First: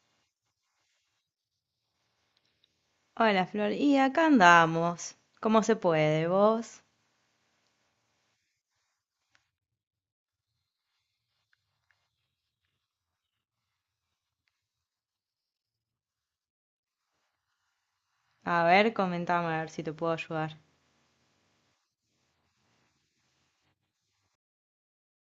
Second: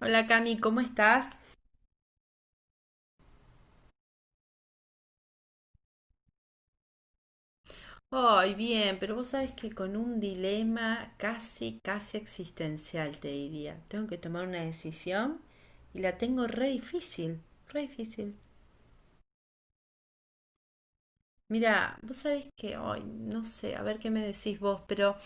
Hola Cami, ¿cómo estás? Hola Flor, y acá andamos. ¿Cómo se puede vos? Ay, bien, pero vos sabés que con un dilema casi existencial, te diría. Tengo que tomar una decisión y la tengo re difícil, re difícil. A ver, comentame a ver si te puedo ayudar. Mira, vos sabés que, ay, no sé, a ver qué me decís vos, pero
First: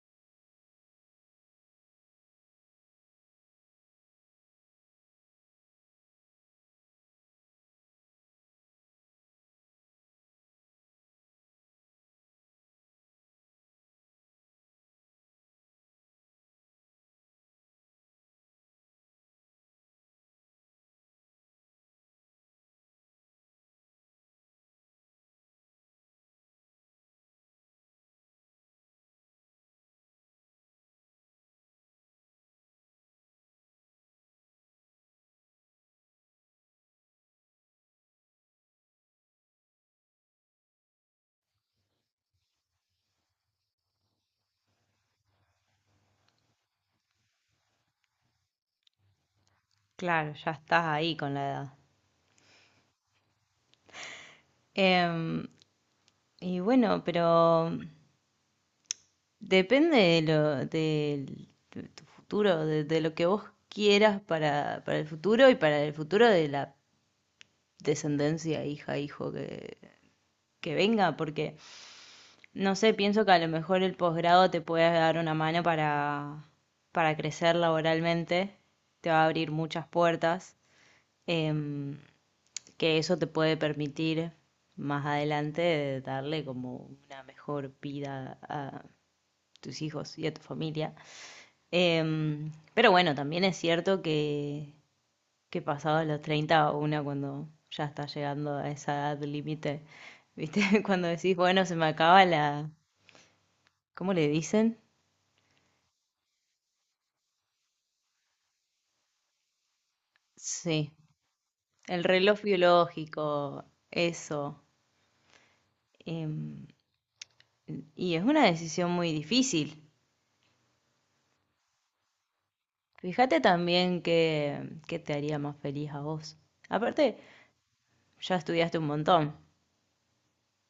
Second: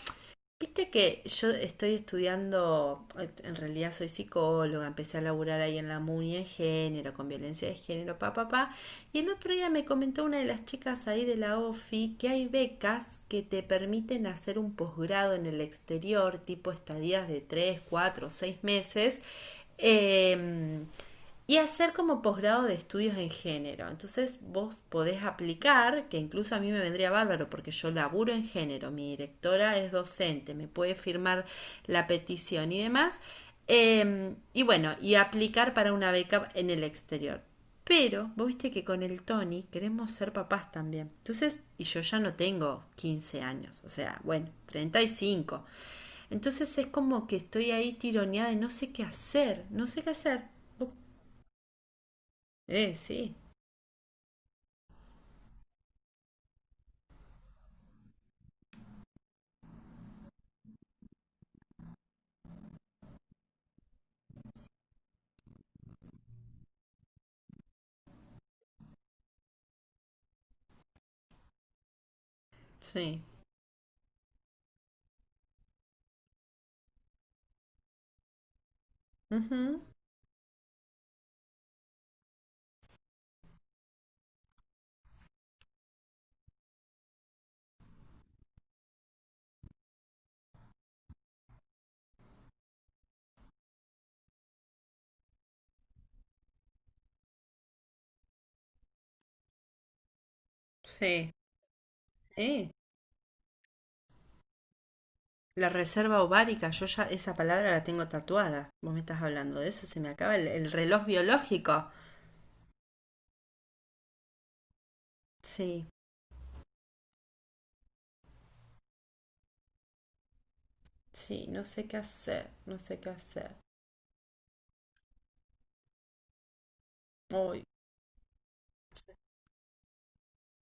viste que yo estoy estudiando, en realidad soy psicóloga, empecé a laburar ahí en la MUNI en género, con violencia de género, pa, pa, pa. Y el otro día me comentó una de las chicas ahí de la OFI que hay becas que te permiten hacer un posgrado en el exterior, tipo estadías de 3 4 6 meses, em, y hacer como posgrado de estudios en género. Entonces vos podés aplicar, que incluso a mí me vendría bárbaro porque yo laburo en género, mi directora es docente, me puede firmar la petición y demás. Y bueno, y aplicar para una beca en el exterior. Pero vos viste que con el Tony queremos ser papás también. Entonces, y yo ya no tengo 15 años, o sea, bueno, 35. Entonces es como que estoy ahí tironeada y no sé qué hacer, no sé qué Claro, hacer. ya estás ¿Vos ahí con la edad. Sí, Em, y bueno, pero depende de tu futuro, de lo que vos quieras para el futuro y para el futuro de la descendencia, hija, que venga, porque no sé, sí. pienso que a lo mejor el posgrado te puede dar una mano para crecer laboralmente, te va a abrir Ujú, muchas puertas. em, que eso te puede permitir más adelante darle como una mejor vida a tus hijos y a tu familia. Pero bueno, también es cierto que pasados los 30 una cuando ya está llegando a esa edad límite, ¿viste? Cuando sí, decís, bueno, se me acaba la... sí. ¿Cómo le dicen? La reserva ovárica, yo ya esa palabra la tengo tatuada. Vos me estás hablando de eso, se me acaba el Sí, reloj biológico. el reloj biológico, eso. Sí, em, y es una decisión muy difícil. sí, no sé qué hacer, no sé qué Fíjate hacer. también qué te haría más feliz a vos. Aparte, Ay, ya estudiaste un montón.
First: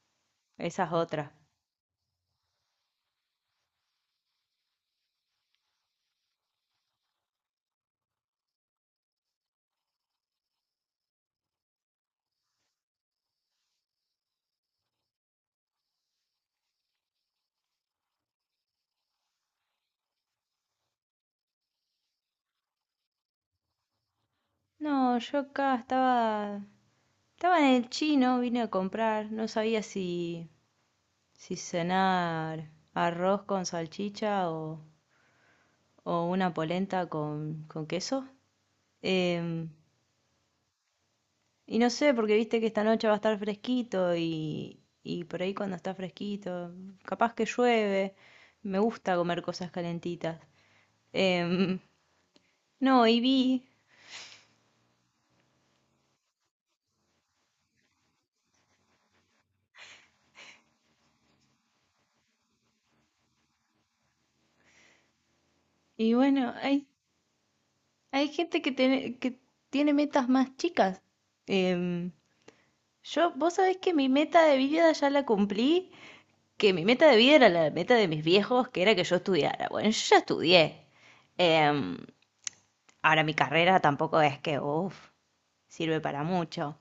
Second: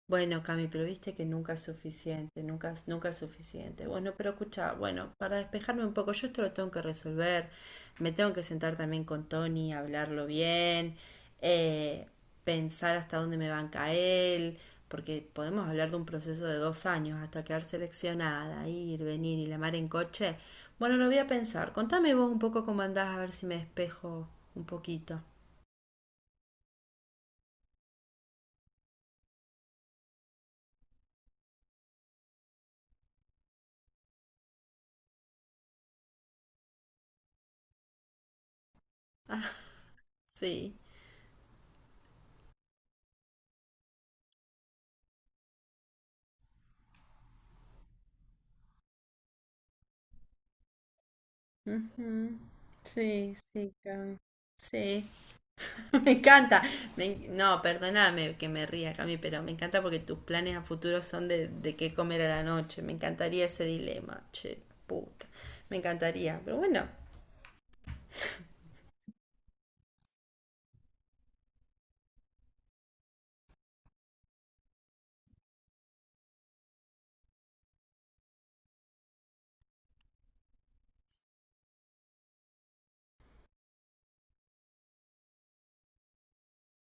bueno, Cami, pero Esa es viste que otra. nunca es suficiente, nunca es suficiente. Bueno, pero escucha, bueno, para despejarme un poco, yo esto lo tengo que resolver, me tengo que sentar también con Tony, hablarlo bien, eh, pensar hasta dónde me banca él, porque podemos hablar de un proceso de 2 años hasta quedar seleccionada, ir, venir y la mar en coche. Bueno, lo voy a pensar. Contame vos un poco cómo andás, a ver si me despejo un No, poquito. yo acá estaba, estaba en el chino, vine a comprar. No sabía si cenar arroz con salchicha o una polenta con queso. Em, Sí. Y no sé, porque viste que esta noche va a estar fresquito y por ahí cuando está fresquito, capaz que llueve. Me gusta comer cosas calentitas. Em, Ujú. no, y Sí, vi, sí, Cami. Sí. Me encanta. Me- no, perdóname que me ría, Cami, pero me encanta porque tus planes a futuro son de qué comer a la noche. Me encantaría ese dilema, che, puta. Me y encantaría, bueno, pero bueno. Hay gente que tiene metas más chicas. Em, yo, vos sabés que mi meta de vida ya la cumplí, que mi meta de vida era la meta de mis viejos, que era que yo estudiara. Bueno, yo ya estudié. Em, Ahora mi carrera tampoco es que, uff, sirve para mucho.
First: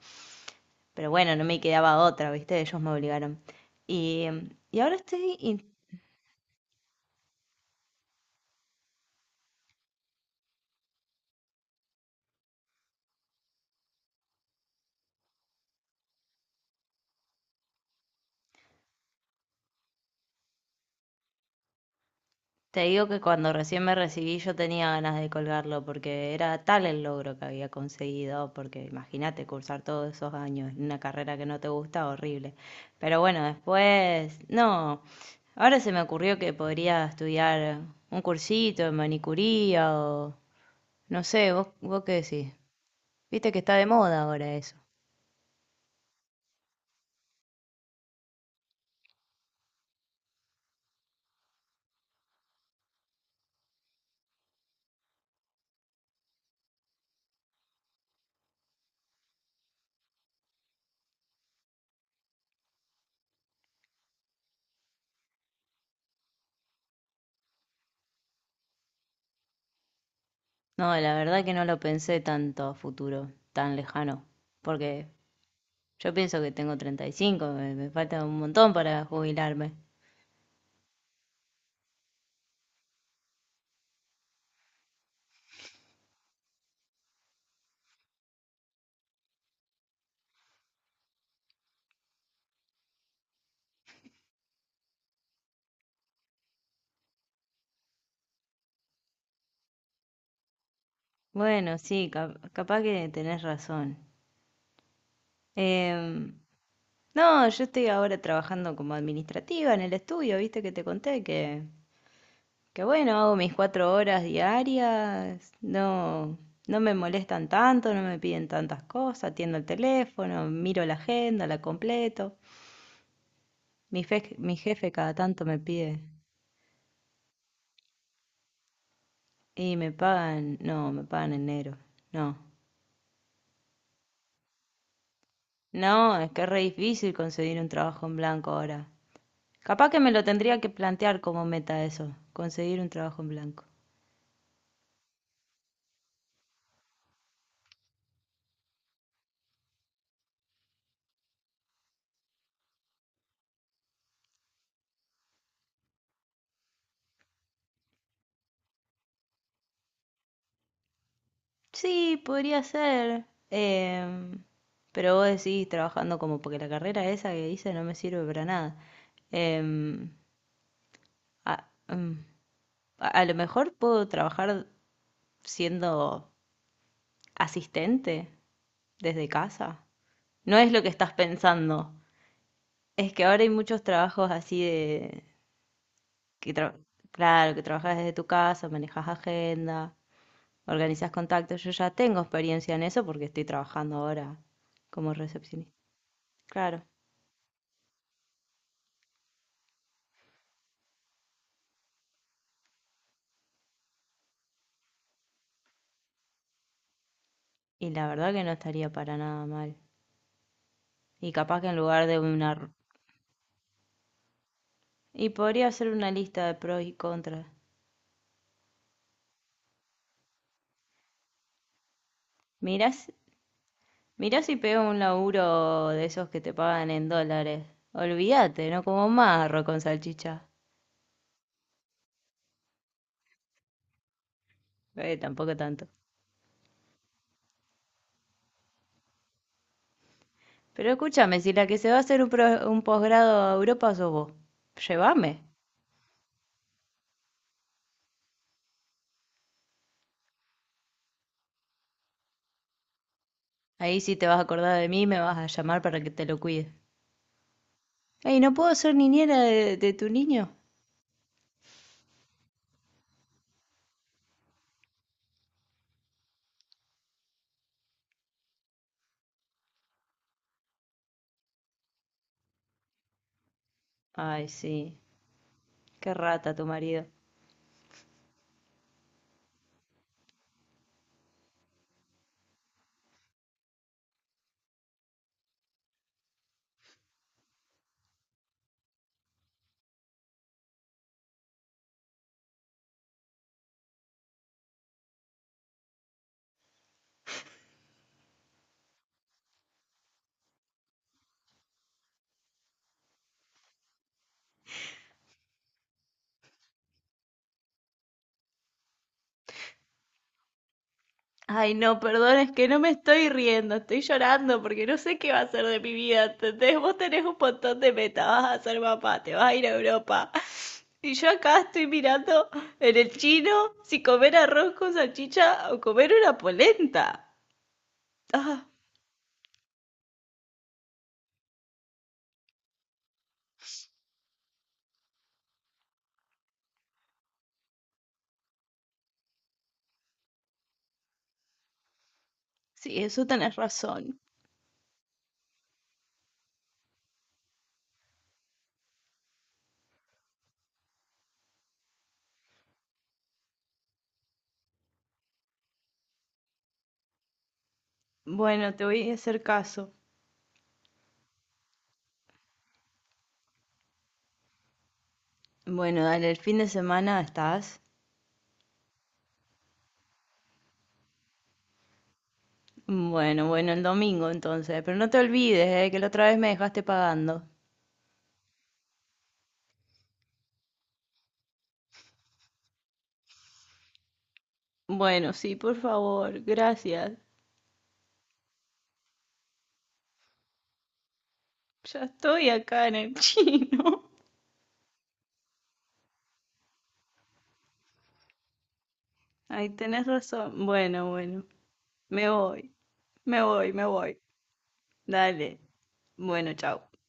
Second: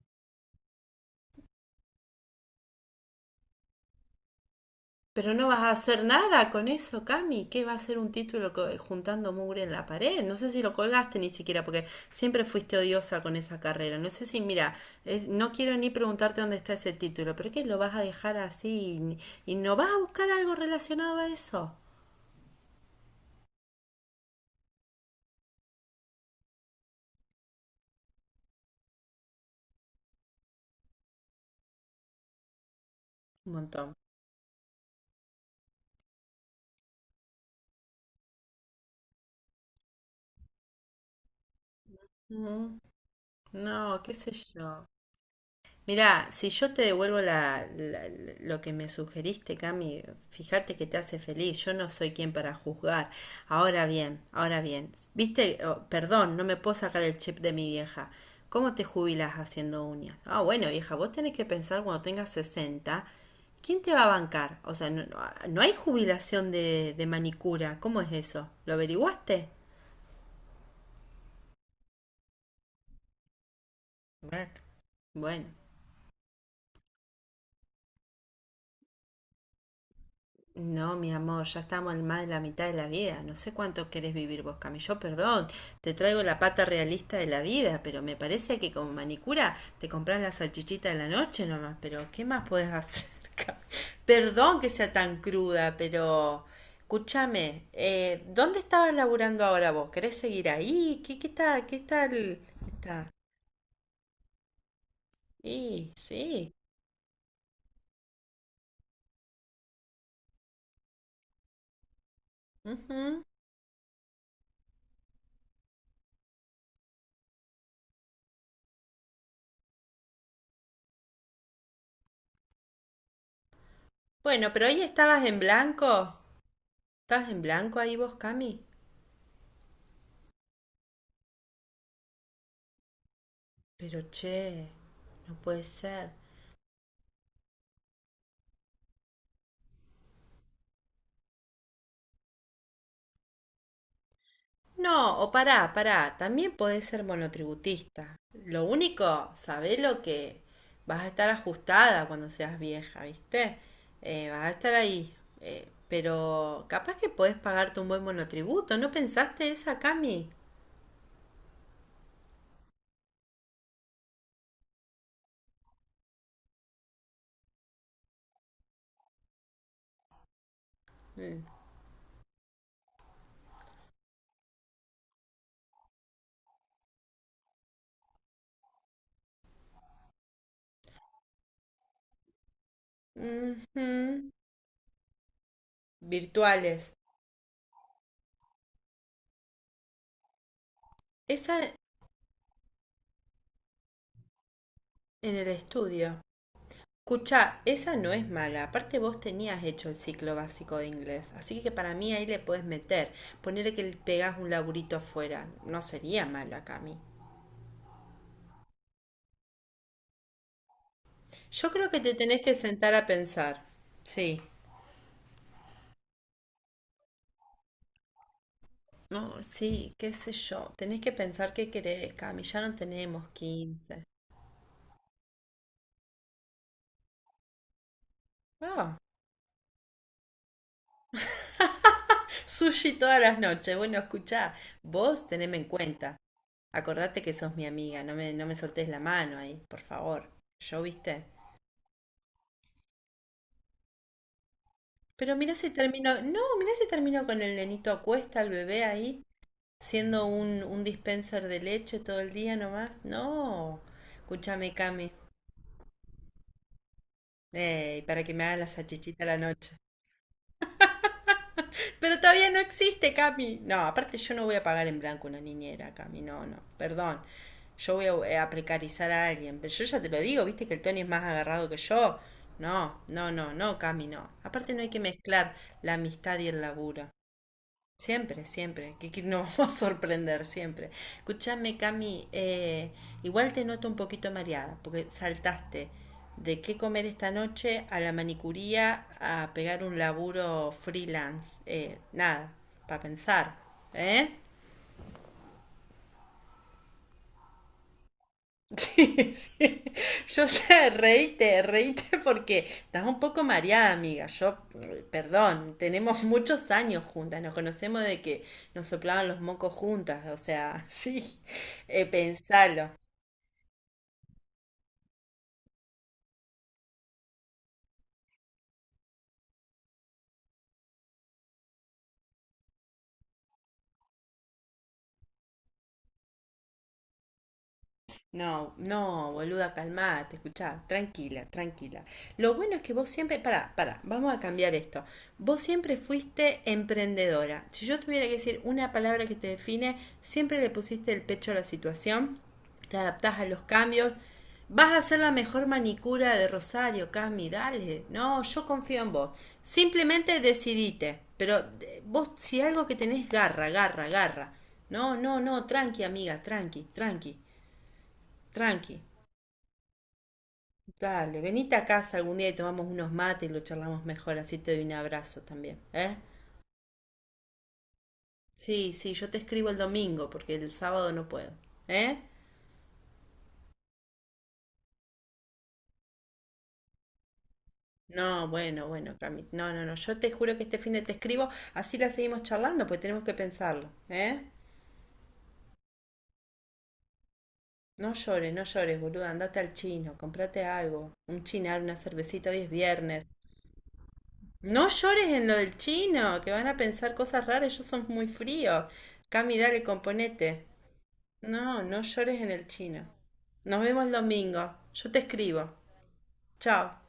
Pero bueno, no me quedaba otra, ¿viste? Ellos me obligaron. Y, y ahora Pero estoy, no vas y a hacer nada con eso, Cami. ¿Qué va a ser un título co- juntando mugre en la pared? No sé si lo colgaste ni siquiera, porque siempre fuiste odiosa con esa carrera. No sé si, mira, es- no quiero ni preguntarte dónde está ese título, pero ¿qué lo vas a dejar así y no vas a buscar algo relacionado a eso? te digo que cuando recién me recibí yo tenía ganas de colgarlo porque era tal el logro que había conseguido, porque imagínate cursar todos esos años en una carrera que no te gusta, horrible. Pero bueno, Un montón. después, no, ahora se me ocurrió que podría estudiar un cursito de manicuría o, no sé, vos qué decís. Ujú. Viste que está de No, qué moda sé ahora eso. yo. Mirá, si yo te devuelvo lo que me sugeriste, Cami, fíjate que te hace feliz. Yo no soy quien para juzgar. Ahora bien, ahora bien. Viste, oh, perdón, no me puedo sacar el chip de mi vieja. ¿Cómo te jubilas haciendo uñas? Ah, bueno, vieja, vos tenés que pensar cuando tengas 60. ¿Quién te va a bancar? O sea, no, no- no hay jubilación de manicura. ¿Cómo es eso? ¿Lo averiguaste? No, la verdad que no lo pensé tanto a futuro, tan lejano, Bueno, porque bueno. yo pienso que tengo 35, me falta un montón para jubilarme. No, mi amor, ya estamos en más de la mitad de la vida. No sé cuánto querés vivir vos, Cami. Yo, perdón, te traigo la pata realista de la vida, pero me parece que con manicura te compras la salchichita de la noche nomás. Pero, ¿qué más podés hacer, Cami? Perdón que sea tan cruda, pero... Escúchame, ¿dónde estabas laburando ahora vos? ¿Querés seguir ahí? Qué tal? Bueno, ¿Qué sí, tal? capaz que Está. tenés razón. Sí, Em, sí. no, yo estoy ahora trabajando como administrativa en el estudio, viste que te conté que bueno, Ujú. hago mis 4 horas diarias, no, no me molestan tanto, no me piden tantas cosas, atiendo el teléfono, miro la agenda, la completo. Bueno, Mi pero hoy jefe cada estabas en tanto me pide. blanco. ¿Estabas en blanco ahí vos, Cami? Y me pagan, no, me pagan en negro. No. Pero che, no puede ser. No, es que es re difícil conseguir un trabajo en blanco ahora. Capaz que me lo tendría que plantear como meta eso, conseguir un trabajo en blanco. No, o pará, pará, también podés ser monotributista. Lo único, sabés lo que vas a estar ajustada cuando seas vieja, ¿viste? Vas a estar ahí. Pero capaz que podés pagarte un buen monotributo, ¿no pensaste esa, Cami? Sí, podría ser. Pero vos decís trabajando como porque la carrera esa que hice no me sirve para nada. Em, Mm. a, em, a lo mejor puedo trabajar siendo asistente desde casa. No es lo que estás pensando. Es que ahora hay muchos trabajos Ujú. así de que tra- Virtuales. claro, que trabajas desde tu casa, manejas agenda, organizas Esa contactos. Yo ya tengo experiencia en eso porque estoy trabajando ahora como en el recepcionista. estudio. Claro, Escucha, esa no es mala. Aparte vos tenías hecho el ciclo básico de inglés, así que para mí ahí le puedes meter. Ponerle que le pegás un laburito afuera. No sería mala, Cami. y la verdad que no estaría para nada mal. Y capaz que Yo en creo que lugar te tenés que sentar a pensar. Sí. y podría hacer una lista de pros y contras. No, sí, qué sé yo. Tenés que pensar qué querés, Cami. Ya no Mirás, tenemos quince. mirá si pego un laburo de esos que te pagan en dólares. Olvídate, no Ah, como marro con salchicha. sushi todas las noches. Bueno, escuchá, vos Tampoco teneme en tanto. cuenta. Acordate que sos mi amiga. No me soltés la mano ahí, por favor. Yo, Pero viste. escúchame, si la que se va a hacer un posgrado a Europa sos vos, llévame. Pero mirá si terminó, no, mirá si terminó con el nenito a cuesta, el bebé ahí, siendo un dispenser de leche todo el día nomás. No, Ahí sí te vas a escúchame, acordar de mí y Cami, me vas a llamar para que te lo cuide. ey, para que Ey, me ¿no haga la puedo ser salchichita a la niñera noche. de tu niño? Pero todavía no existe, Cami. No, aparte yo no voy a pagar en blanco una niñera, Cami, no, no, perdón. Yo voy a precarizar a alguien, pero yo ya te lo digo, viste que el Tony es más agarrado que yo. No, no, no, no, Cami, no. Ay, Aparte no hay sí, que mezclar la qué amistad y rata el tu marido. laburo. Siempre, siempre, que nos vamos a sorprender siempre. Escúchame, Cami, igual te noto un poquito mareada, porque saltaste de qué comer esta noche a la manicuría a pegar un laburo freelance. Nada, para pensar, ¿eh? Sí, sí. Yo sé, reíte, reíte porque estás un poco mareada, amiga. Yo, perdón, tenemos muchos años juntas, nos conocemos de que nos soplaban los mocos juntas, o sea, sí, Ay, no, perdón, es que no me pensalo. estoy riendo, estoy llorando porque no sé qué va a ser de mi vida, ¿entendés? Vos tenés un montón de metas, vas a ser papá, te vas a ir a Europa. Y yo acá estoy mirando en el chino si comer arroz con salchicha o comer una polenta. Ah. No, no, boluda, calmate, escuchá, tranquila, tranquila. Lo bueno es que vos siempre, pará, pará, vamos a cambiar esto. Vos siempre fuiste emprendedora. Si yo tuviera que decir una palabra que te define, siempre le pusiste el pecho a la situación, Sí, te eso adaptás a tenés los cambios. razón. Vas a ser la mejor manicura de Rosario, Cami, dale. No, yo confío en vos. Simplemente decidite. Pero vos, si algo que tenés, garra, garra, garra. No, no, no, tranqui, amiga, tranqui, tranqui. Bueno, te Tranqui. voy a hacer caso. Dale, venite a casa algún día y tomamos unos mates y lo charlamos mejor, así te doy un abrazo también, Bueno, ¿eh? dale, el fin de semana estás. Sí, sí, yo te escribo el domingo porque el sábado no puedo, ¿eh? Bueno, bueno, el domingo entonces. Pero no te olvides, que la otra vez me dejaste pagando. No, bueno, bueno, Cami, no, no, no, yo te juro que este fin de te escribo, así la seguimos charlando, pues tenemos que pensarlo, ¿eh? Bueno, sí, por favor, gracias. No llores, no llores, boluda, andate al chino, comprate algo, un chinar, una Ya estoy cervecita, hoy es acá en el viernes. chino. No llores en lo del chino, que van a pensar cosas raras, ellos son muy fríos. Cami, Ay, dale, tenés razón. componete. Bueno, bueno. No, no Me llores en el voy, chino. me voy, Nos me vemos el voy. domingo. Yo te Dale. escribo. Bueno, chao. Chao.